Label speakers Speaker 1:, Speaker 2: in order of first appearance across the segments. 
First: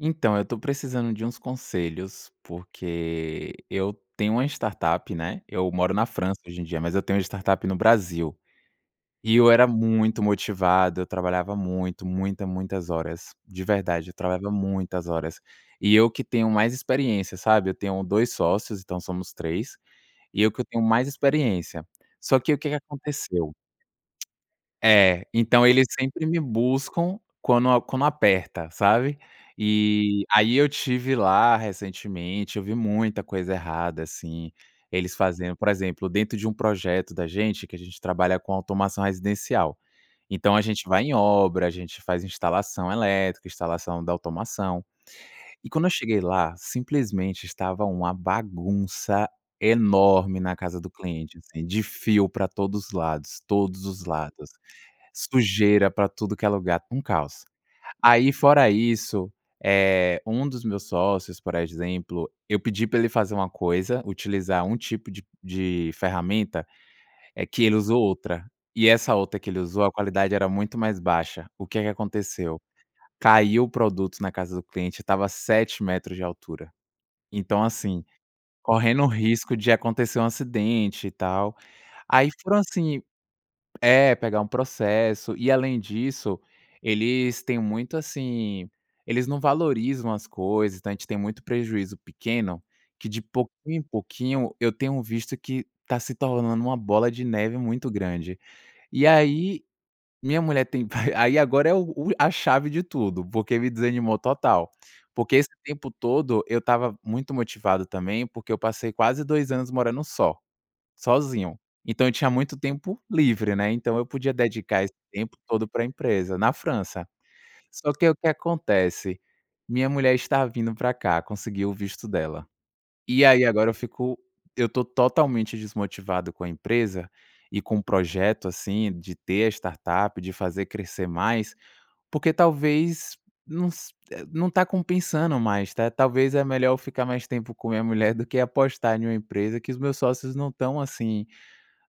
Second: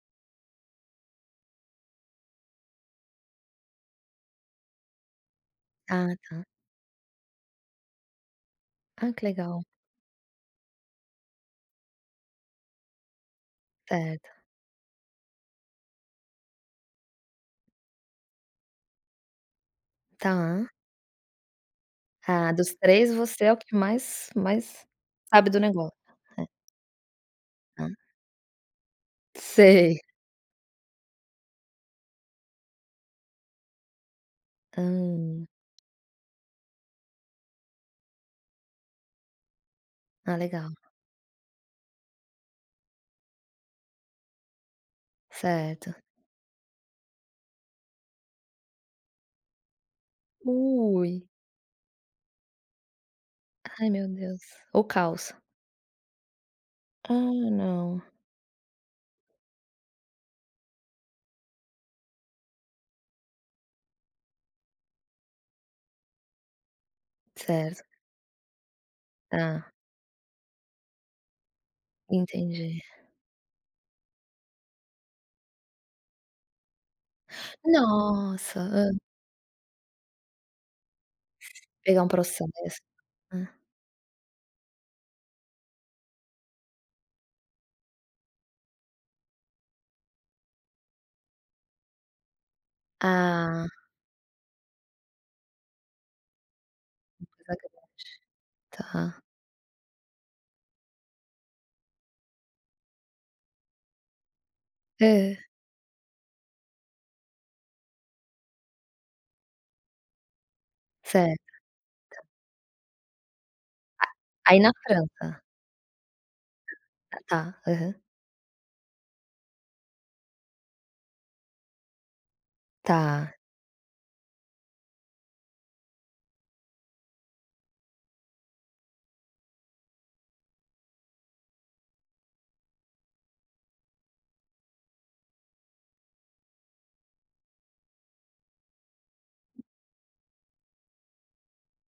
Speaker 1: Então, eu tô precisando de uns conselhos, porque eu tenho uma startup, né, eu moro na
Speaker 2: Ah
Speaker 1: França
Speaker 2: tá.
Speaker 1: hoje em dia, mas eu tenho uma startup no Brasil.
Speaker 2: Ah que
Speaker 1: E eu
Speaker 2: legal.
Speaker 1: era muito motivado, eu trabalhava muito, muita, muitas horas, de verdade, eu
Speaker 2: Certo.
Speaker 1: trabalhava muitas horas. E eu que tenho mais experiência, sabe. Eu tenho 2 sócios, então somos 3, e eu que
Speaker 2: Tá.
Speaker 1: tenho mais experiência. Só
Speaker 2: Ah
Speaker 1: que o que
Speaker 2: dos
Speaker 1: que
Speaker 2: 3 você é
Speaker 1: aconteceu
Speaker 2: o que mais mais
Speaker 1: É,
Speaker 2: sabe do
Speaker 1: então eles
Speaker 2: negócio,
Speaker 1: sempre me
Speaker 2: é.
Speaker 1: buscam quando
Speaker 2: Hã.
Speaker 1: quando aperta, sabe?
Speaker 2: Sei.
Speaker 1: E aí eu estive lá recentemente, eu vi muita coisa errada assim, eles
Speaker 2: Hã.
Speaker 1: fazendo, por exemplo, dentro de um projeto da gente, que a gente trabalha com automação residencial.
Speaker 2: Ah
Speaker 1: Então a
Speaker 2: legal.
Speaker 1: gente vai em obra, a gente faz instalação elétrica, instalação da automação. E quando eu
Speaker 2: Certo.
Speaker 1: cheguei lá, simplesmente estava uma bagunça enorme na casa do
Speaker 2: Ui.
Speaker 1: cliente, assim de fio para todos os lados, todos
Speaker 2: Ai
Speaker 1: os
Speaker 2: meu Deus,
Speaker 1: lados,
Speaker 2: o caos.
Speaker 1: sujeira para tudo que é lugar, um
Speaker 2: Ah
Speaker 1: caos.
Speaker 2: não.
Speaker 1: Aí fora isso, eh, um dos meus sócios, por exemplo, eu pedi para ele fazer uma coisa, utilizar um tipo de de ferramenta, eh, que ele
Speaker 2: Certo.
Speaker 1: usou outra e essa outra que ele
Speaker 2: Tá.
Speaker 1: usou a qualidade era muito mais baixa. O que é que aconteceu?
Speaker 2: Entendi.
Speaker 1: Caiu o produto na casa do cliente, estava a 7 metros de altura. Então assim,
Speaker 2: Nossa, hã?
Speaker 1: correndo o risco de acontecer um acidente e tal.
Speaker 2: Pegar um
Speaker 1: Aí
Speaker 2: processo,
Speaker 1: foram assim
Speaker 2: né.
Speaker 1: É, pegar um processo. E além disso, eles têm muito, assim, eles não valorizam as coisas. Então a gente tem muito prejuízo pequeno que de
Speaker 2: Ah.
Speaker 1: pouquinho em pouquinho, eu tenho visto que tá se tornando uma bola de
Speaker 2: Uma coisa
Speaker 1: neve muito
Speaker 2: grande,
Speaker 1: grande. E
Speaker 2: tá.
Speaker 1: aí minha mulher tem aí agora é a chave de tudo, porque me desanimou total, porque
Speaker 2: Hã?
Speaker 1: esse tempo todo eu estava muito motivado também, porque eu passei quase 2 anos morando só,
Speaker 2: Certo.
Speaker 1: sozinho, então eu tinha muito tempo livre, né, então eu podia
Speaker 2: Aí na
Speaker 1: dedicar esse tempo
Speaker 2: França?
Speaker 1: todo pra empresa na França.
Speaker 2: Tá,
Speaker 1: Só
Speaker 2: aham.
Speaker 1: que o que acontece, minha mulher está vindo pra cá, conseguiu o visto dela. E
Speaker 2: Tá.
Speaker 1: aí agora eu fico eu tô totalmente desmotivado com a empresa e com o projeto, assim, de ter a startup, de fazer crescer mais, porque talvez não se não tá compensando mais, né, ta talvez é melhor eu ficar mais tempo com a minha mulher do que apostar em uma empresa que os meus sócios não estão, assim,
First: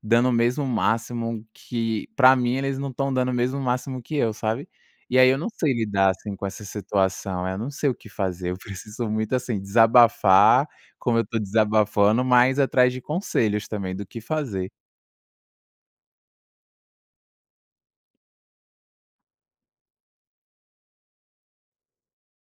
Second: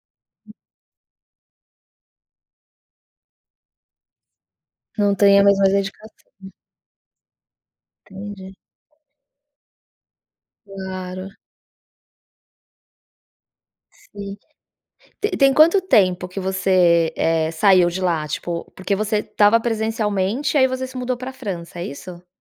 Speaker 1: dando o
Speaker 2: Hum.
Speaker 1: mesmo máximo que pra mim eles não estão dando o mesmo máximo que eu sabe?
Speaker 2: Não
Speaker 1: E aí, eu
Speaker 2: tem a
Speaker 1: não
Speaker 2: mesma
Speaker 1: sei lidar assim com
Speaker 2: dedicação.
Speaker 1: essa situação, eu não sei o que fazer,
Speaker 2: Entendi.
Speaker 1: eu preciso muito, assim, desabafar, como eu
Speaker 2: Claro.
Speaker 1: tô desabafando, mas atrás de conselhos também do que
Speaker 2: Sim.
Speaker 1: fazer.
Speaker 2: Te tem quanto tempo que você eh, saiu de lá? Tipo, porque você estava presencialmente e aí você se mudou para França, é isso?